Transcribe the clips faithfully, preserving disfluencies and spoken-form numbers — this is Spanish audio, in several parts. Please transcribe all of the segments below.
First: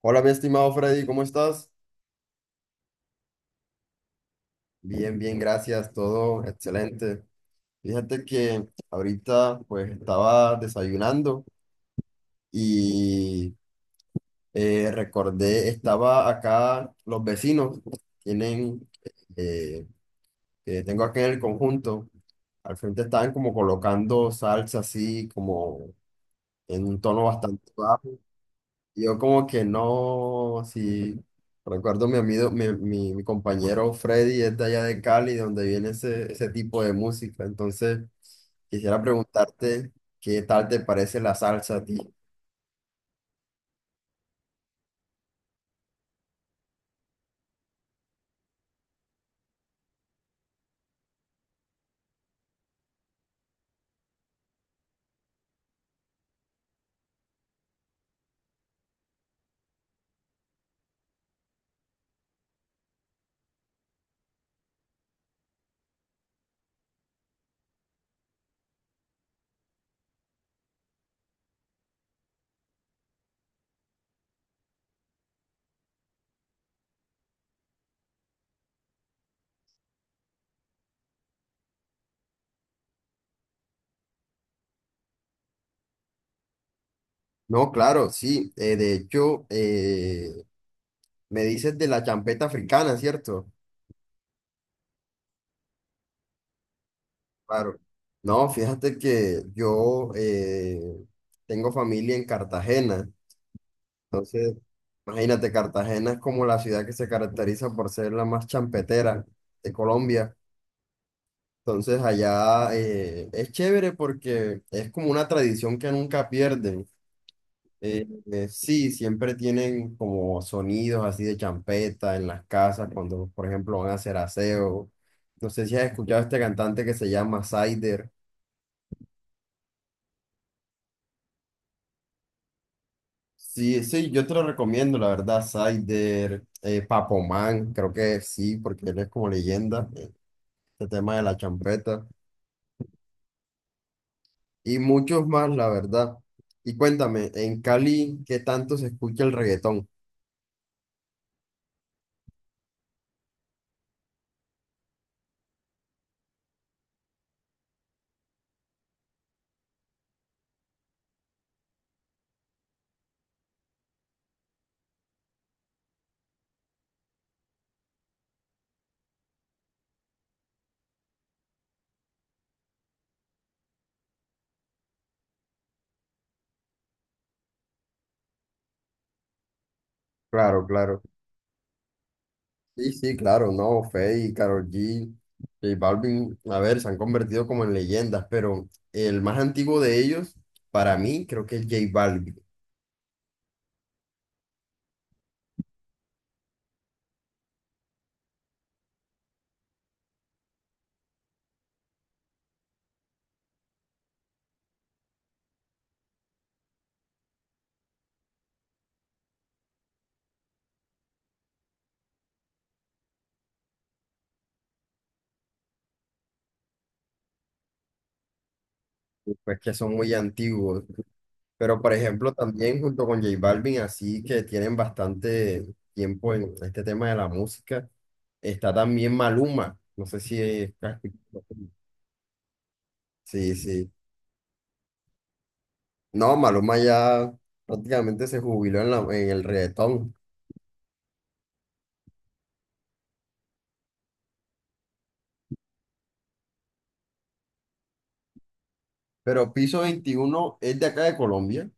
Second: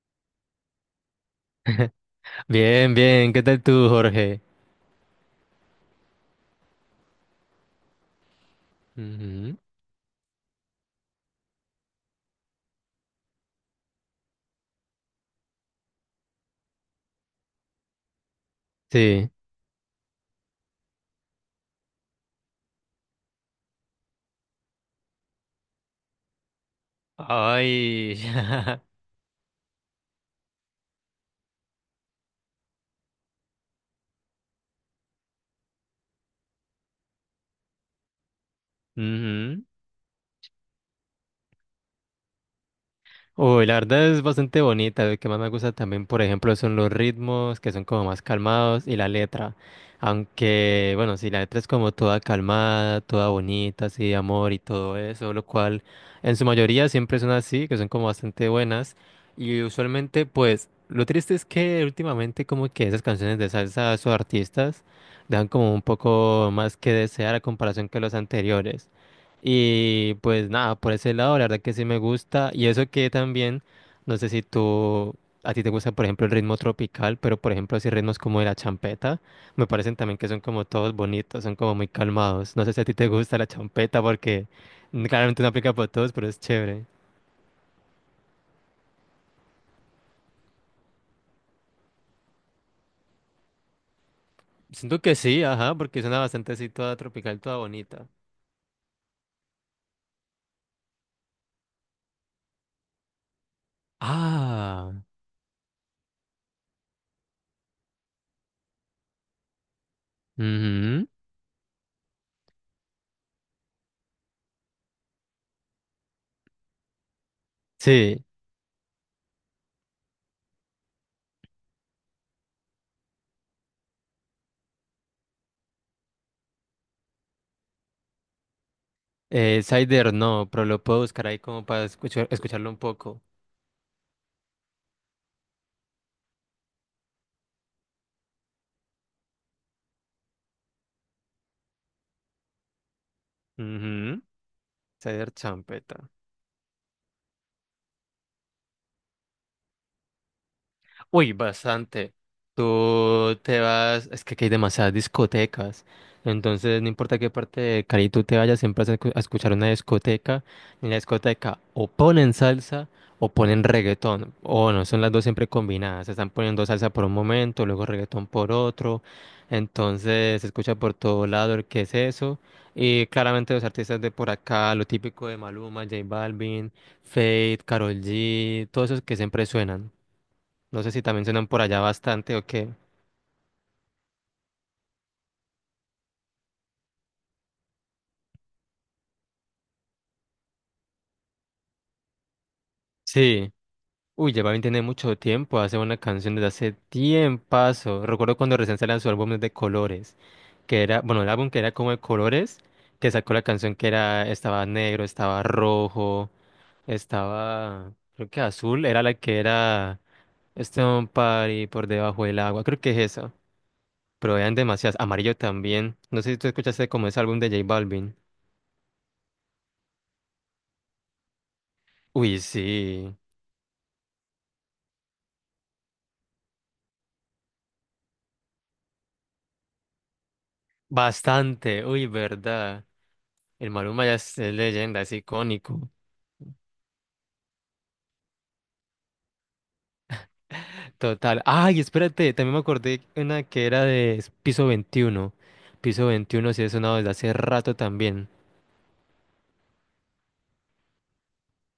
Hola, mi estimado Freddy, ¿cómo estás? Bien, bien, ¿qué tal tú, Jorge? Bien, bien, gracias, todo excelente. Fíjate que Ujú. ahorita pues estaba desayunando y eh, recordé, estaba acá, los vecinos tienen, Sí. eh, que tengo acá en el conjunto, al frente estaban como colocando salsa así, como en un tono bastante. Ay, Yo como que no, si recuerdo mi amigo, mi, mi, mi compañero Freddy es de allá de Cali, donde viene ese, ese tipo de música. Entonces, quisiera ujú. preguntarte qué tal te parece la salsa a ti. Uy, la verdad es bastante bonita. Lo que más me gusta también, por ejemplo, son los ritmos, que son como más calmados, y la letra. Aunque, bueno, sí, la letra es como toda calmada, toda bonita, así de amor y todo eso, lo cual en su mayoría siempre son así, que son como bastante buenas. Y usualmente, pues, lo triste es que últimamente como que esas canciones de salsa, sus artistas, dan como un poco más que desear a comparación que los anteriores. Y pues nada, por ese lado, la verdad que sí me gusta. Y eso que también, no sé si tú, a ti te gusta, por ejemplo, el ritmo tropical, pero por ejemplo, así ritmos como de la champeta, me parecen también que son como todos bonitos, son como muy calmados. No sé si a ti te gusta la champeta porque mm, claramente no aplica para todos, pero es chévere. No, claro, sí. Eh, de hecho, eh, me dices de la champeta africana, ¿cierto? Siento que sí, ajá, porque suena bastante así toda tropical, toda Claro. bonita. No, fíjate que yo eh, tengo familia en Cartagena. Entonces, Ah, imagínate, Cartagena es como la ciudad que se caracteriza por ser la más champetera de Colombia. ujú. Entonces allá eh, es chévere porque es como una tradición que nunca pierden. Eh, Sí, eh, Sí, siempre tienen como sonidos así de champeta en las casas cuando, por ejemplo, van a hacer aseo. No sé si has escuchado a este cantante que se llama Cider. eh, Cider no, pero lo puedo buscar ahí como para escuchar, escucharlo un poco. Sí, sí, yo te lo recomiendo, la verdad, Cider, eh, Papo Man, creo que sí, porque él es como leyenda, este tema de la champeta. Ujú. Y muchos Ceder más, la champeta. verdad. Y cuéntame, en Cali, ¿qué tanto se escucha el reggaetón? Uy, bastante. Tú te vas, es que aquí hay demasiadas discotecas. Entonces, no importa qué parte de Cali tú te vayas, siempre vas a escu- a escuchar una discoteca. En la discoteca o ponen salsa o ponen reggaetón. O no, son las dos siempre combinadas. Se están poniendo salsa por un momento, luego reggaetón por otro. Entonces, se escucha por todo lado el qué es eso. Y claramente los artistas de por acá, lo típico de Maluma, J Balvin, Fate, Karol G, todos esos que siempre suenan. Claro, No sé claro. si también suenan por allá bastante o qué. Sí, sí, claro, no, Feid, Karol G, J Balvin, a ver, se han convertido como en leyendas, pero el más antiguo de ellos, para mí, creo que es J Balvin, Sí. Uy, Balvin tiene mucho tiempo. Hace una canción desde hace tiempazo. Recuerdo cuando recién salió su álbum de colores. Que era, bueno, el álbum que era como de colores. Que sacó la canción que era, estaba negro, estaba rojo, estaba, creo que azul. Era la que era Stone Party por debajo del agua. Creo que es eso. Pero eran demasiadas. Amarillo también. No sé si tú escuchaste como ese álbum de J Balvin. pues que son muy antiguos, pero por ejemplo, Uy, también junto sí. con J Balvin, así que tienen bastante tiempo en este tema de la música, está también Maluma, no sé si es... Bastante. Uy, verdad. Sí, El sí. Maluma ya es, es leyenda, es icónico. No, Maluma ya prácticamente se jubiló en, la- en el reggaetón. Total. Ay, espérate, también me acordé una que era de Piso veintiuno. Piso veintiuno sí es sonado desde hace rato también. Pero Piso Veintiuno es de acá de Colombia.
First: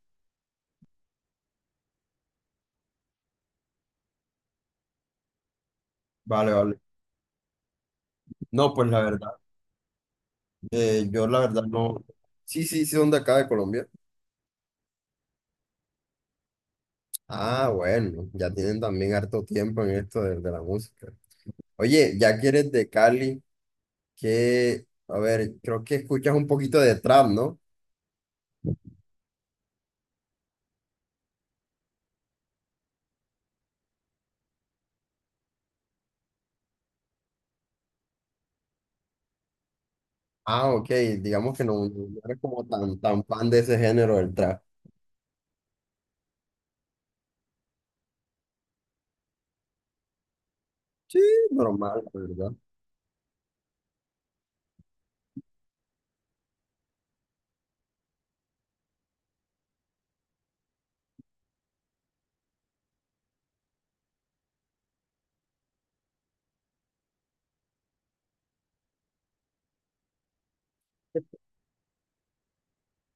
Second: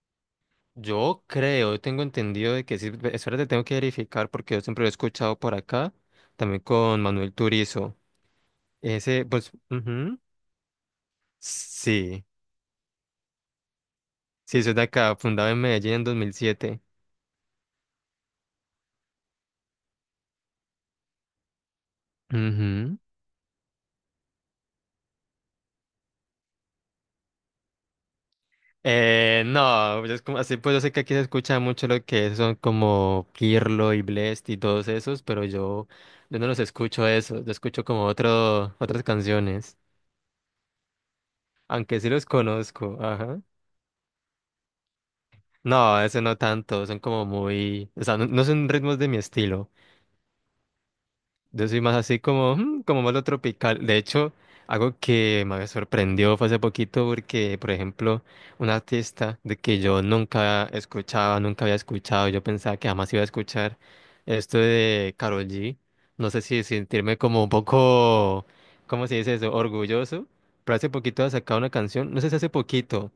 Yo creo, tengo entendido de que sí. ve- Espérate, tengo que verificar porque yo siempre lo he escuchado por acá. Vale, También vale. con Manuel Turizo. No, pues la Ese, verdad, pues, ujú, eh, yo la verdad no. sí, Sí, sí, sí, son de acá de Colombia. sí, eso es de acá, fundado en Medellín en dos mil siete. Ah, bueno, ya tienen también harto tiempo en esto de, de la música. Oye, ya que eres de Ujú. Cali, que, a ver, creo que escuchas un poquito de trap, ¿no? Eh, no, es como así, pues yo sé que aquí se escucha mucho lo que son como Kirlo y Blest y todos esos, pero yo, yo no los escucho eso, yo escucho como otro, otras canciones, Ah, ok, digamos que no, aunque sí no los eres como conozco, tan, tan ajá. fan de ese género del trap. No, ese no tanto, son como muy, o sea, no, no son ritmos de mi estilo. Sí, Yo soy más normal, la así verdad. como, "Mm, como malo tropical". De hecho, algo que me sorprendió fue hace poquito porque, por ejemplo, un artista de que yo nunca escuchaba, nunca había escuchado, yo pensaba que jamás iba a escuchar esto de Karol G. No sé si sentirme como un poco, ¿cómo se dice eso? Orgulloso. Pero hace poquito ha sacado una canción, no sé si hace poquito,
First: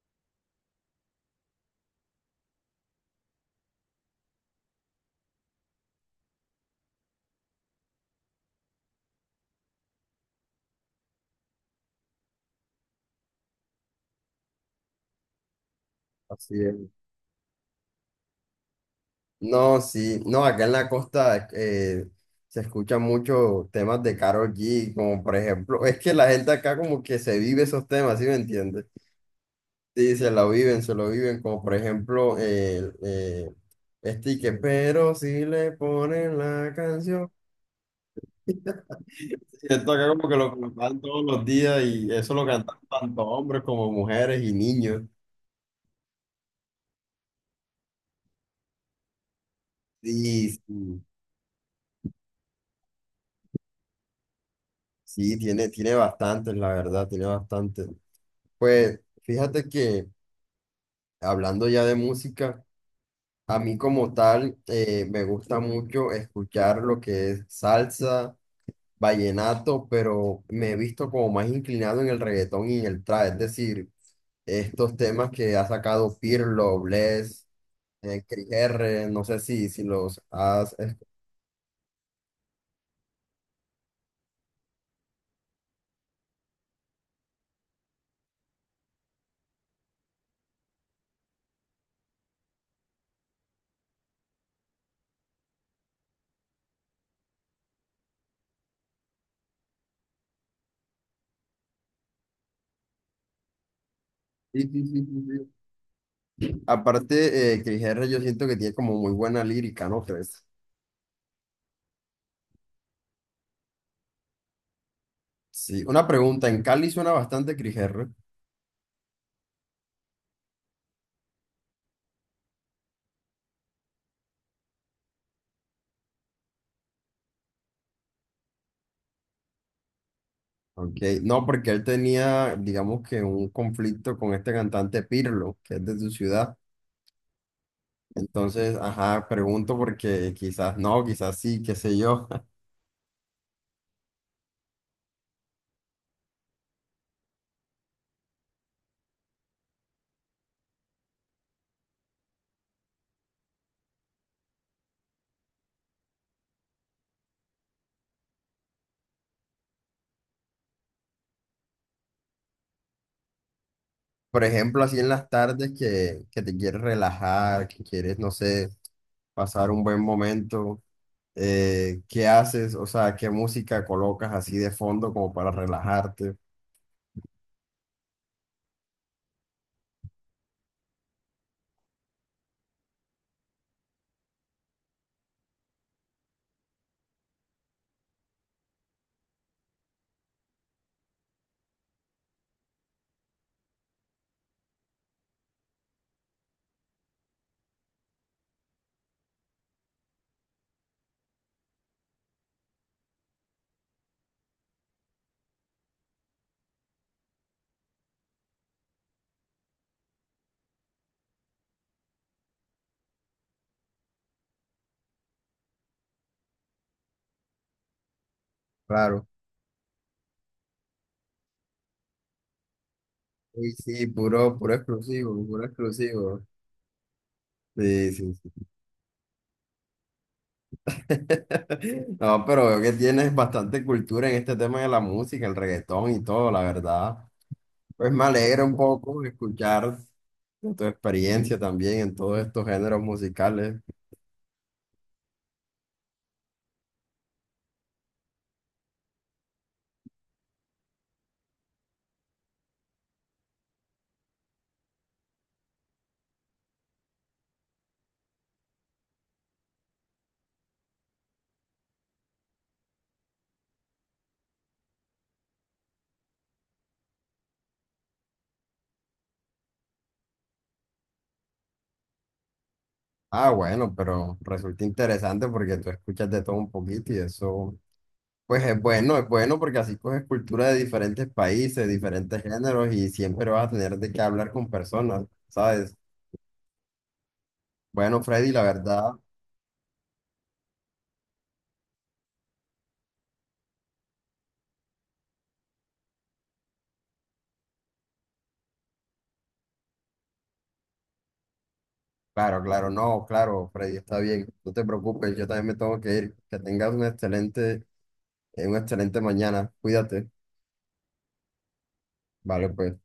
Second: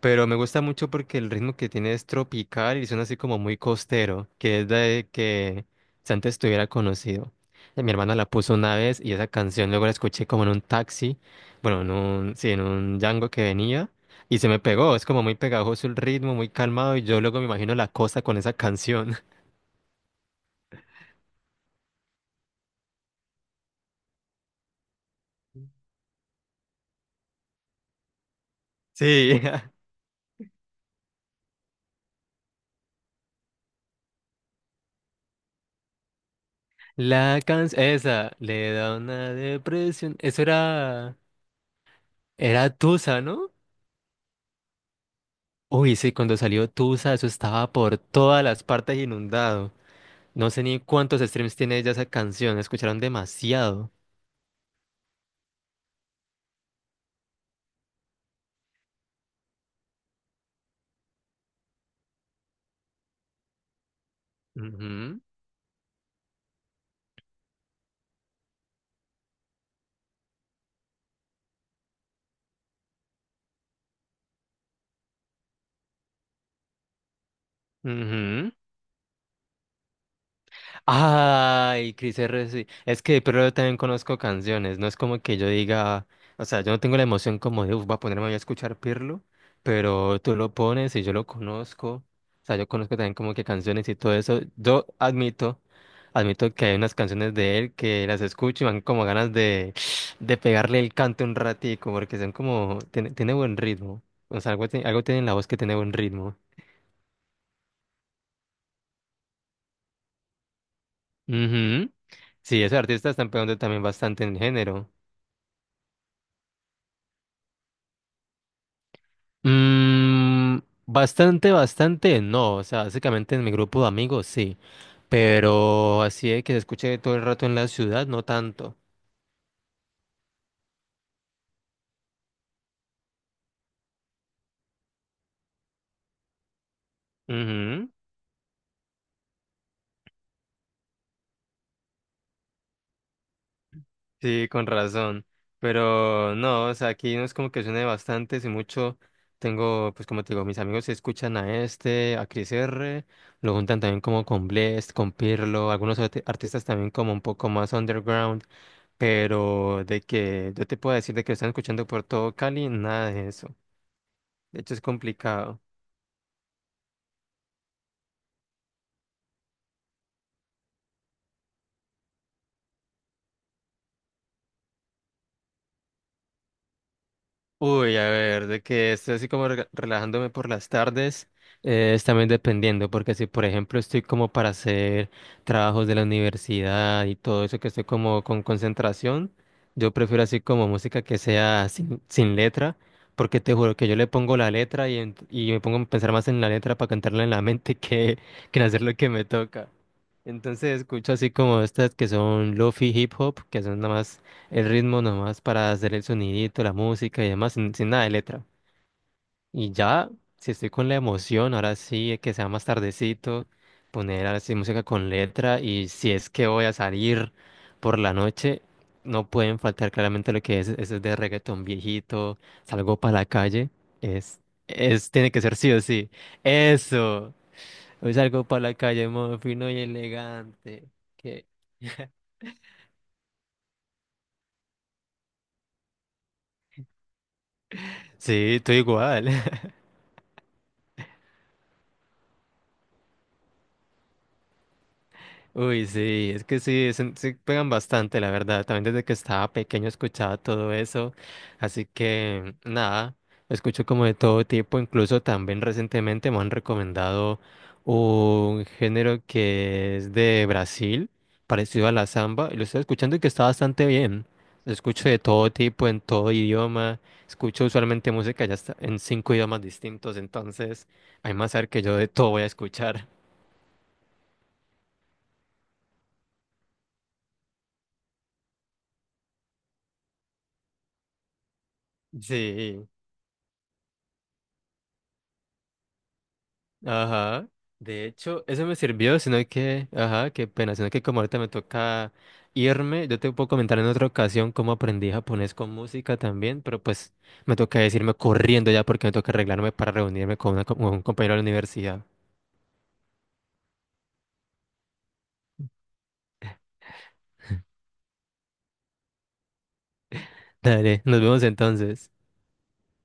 pero me gusta mucho porque el ritmo que tiene es tropical y suena así como muy costero, que es de que si antes estuviera conocido. Mi hermana la puso una vez y esa canción luego la escuché como en un taxi, bueno, en un, sí, en un Django que venía y se me pegó. Es como muy pegajoso el ritmo, muy Así calmado es. y yo luego me imagino la costa con esa canción. No, sí, no, acá en la costa eh, se escuchan muchos temas de Karol G, como por ejemplo, es que la gente acá como que se vive esos temas, ¿sí me entiendes? Sí, Sí, se lo viven, se lo viven, como por ejemplo, el eh, este que, pero si le ponen la canción. la canción, esa, le da una Sí, esto acá depresión. como que Eso lo cantan era, todos los días y eso lo era cantan Tusa, tanto ¿no? hombres como mujeres y niños. Uy, sí, cuando salió Tusa, eso estaba por todas las partes inundado. No Sí, sé ni sí, cuántos streams tiene ella esa canción, la escucharon demasiado. sí, tiene, tiene bastantes, la verdad, tiene bastantes. Pues fíjate que... hablando ya de música, a mí como tal eh, Ujú, me gusta mucho escuchar lo que es salsa, vallenato, pero me he visto como más inclinado en el reggaetón y en el trap, es decir, estos temas que ha sacado Pirlo, Bless, eh, Cris ujú. R, no sé si, si los has... es- Ay, Cris R. sí. Es que, pero yo también conozco canciones. No es como que yo diga, o sea, yo no tengo la emoción como de, uff, voy a ponerme a escuchar Pirlo, pero tú lo pones y yo lo conozco. O sea, yo conozco también como que canciones y todo eso. Yo admito, admito que hay unas canciones de él que las escucho y me dan como ganas de, de pegarle el canto un ratico, porque son como, tiene, tiene buen ritmo. O sea, Sí, algo, sí, tiene- algo sí, tiene sí, en la voz sí. que tiene buen ritmo. Aparte, eh, Cris R yo siento que tiene como muy buena lírica, ¿no crees? Ujú. Sí, esos artistas están pegando también bastante en género. Sí, una pregunta, ¿en Cali suena bastante Cris R? Mm, bastante, bastante, no. O sea, básicamente en mi grupo de amigos sí. Pero así de que se escuche todo el rato en la ciudad, no tanto. Ok. No, porque él tenía, digamos que un conflicto con este cantante Pirlo, que es de su ciudad. Ujú, Entonces, ajá, pregunto porque quizás no, quizás sí, qué sé yo. sí, con razón. Pero no, o sea, aquí no es como que suene bastante, si mucho tengo, pues como te digo, mis amigos se escuchan a este, a Chris R, lo juntan también como con Blest, con Pirlo, algunos arte- artistas también como un poco más underground, pero de que yo te puedo decir de que lo están escuchando por todo Cali, nada de eso. Por De hecho, es ejemplo, así en las complicado. tardes que, que te quieres relajar, que quieres, no sé, pasar un buen momento, eh, ¿qué haces? O sea, ¿qué música colocas así de fondo como para relajarte? Uy, a ver, de que estoy así como rega- relajándome por las tardes, eh, es también dependiendo, porque si, por ejemplo, estoy como para hacer trabajos de la universidad y todo eso, que estoy como con concentración, yo prefiero así como música que sea sin, sin letra, porque te juro que yo le pongo la letra y, ent- y me pongo a pensar más en la letra para cantarla en la mente que, que en hacer lo que me toca. Entonces escucho así como estas que son lofi hip hop, que son nada más el ritmo nomás para hacer el sonidito, la música y demás, sin, sin nada de letra. Y ya, si estoy con la emoción, ahora sí, que sea más tardecito, poner ahora sí música con letra y si es que voy a salir por la noche, Claro. no pueden faltar claramente lo que es, eso es de reggaetón viejito, salgo para la calle, Uy, sí, es, puro, puro es, tiene que exclusivo, ser puro sí o sí, exclusivo. eso, Sí, hoy sí, salgo sí. para la calle, modo fino y elegante. Que No, pero veo que tienes bastante cultura en este tema de la música, el reggaetón y todo, la verdad. Pues me sí, alegra un estoy poco igual. escuchar de tu experiencia también en todos estos géneros musicales. Uy, sí, es que sí, son- sí pegan bastante, la verdad. También desde que estaba pequeño escuchaba todo eso. Así que, nada, escucho como de todo tipo. Incluso también recientemente me han recomendado un género que es de Brasil, parecido a la samba. Y lo estoy escuchando y que está bastante bien. Lo escucho de todo tipo, en todo idioma. Escucho usualmente música ya está en cinco idiomas distintos. Entonces, hay más saber que yo de todo voy a escuchar. Ah, bueno, pero resulta interesante porque tú escuchas de todo un poquito y eso, pues es bueno, es bueno porque así coges cultura de diferentes países, diferentes Sí. géneros y siempre vas a tener de qué hablar con personas, ¿sabes? Ajá. De Bueno, hecho, Freddy, la eso me verdad. sirvió, sino que, ajá, qué pena, sino que como ahorita me toca irme, yo te puedo comentar en otra ocasión cómo aprendí japonés con música también, pero pues me toca decirme corriendo ya porque me toca arreglarme para reunirme con, una co- con un compañero de la universidad. Claro, claro, no, claro, Freddy, está bien, no te preocupes, yo también me tengo que ir. Que tengas un excelente, eh, una excelente mañana, cuídate, Dale, nos vemos entonces. vale, pues.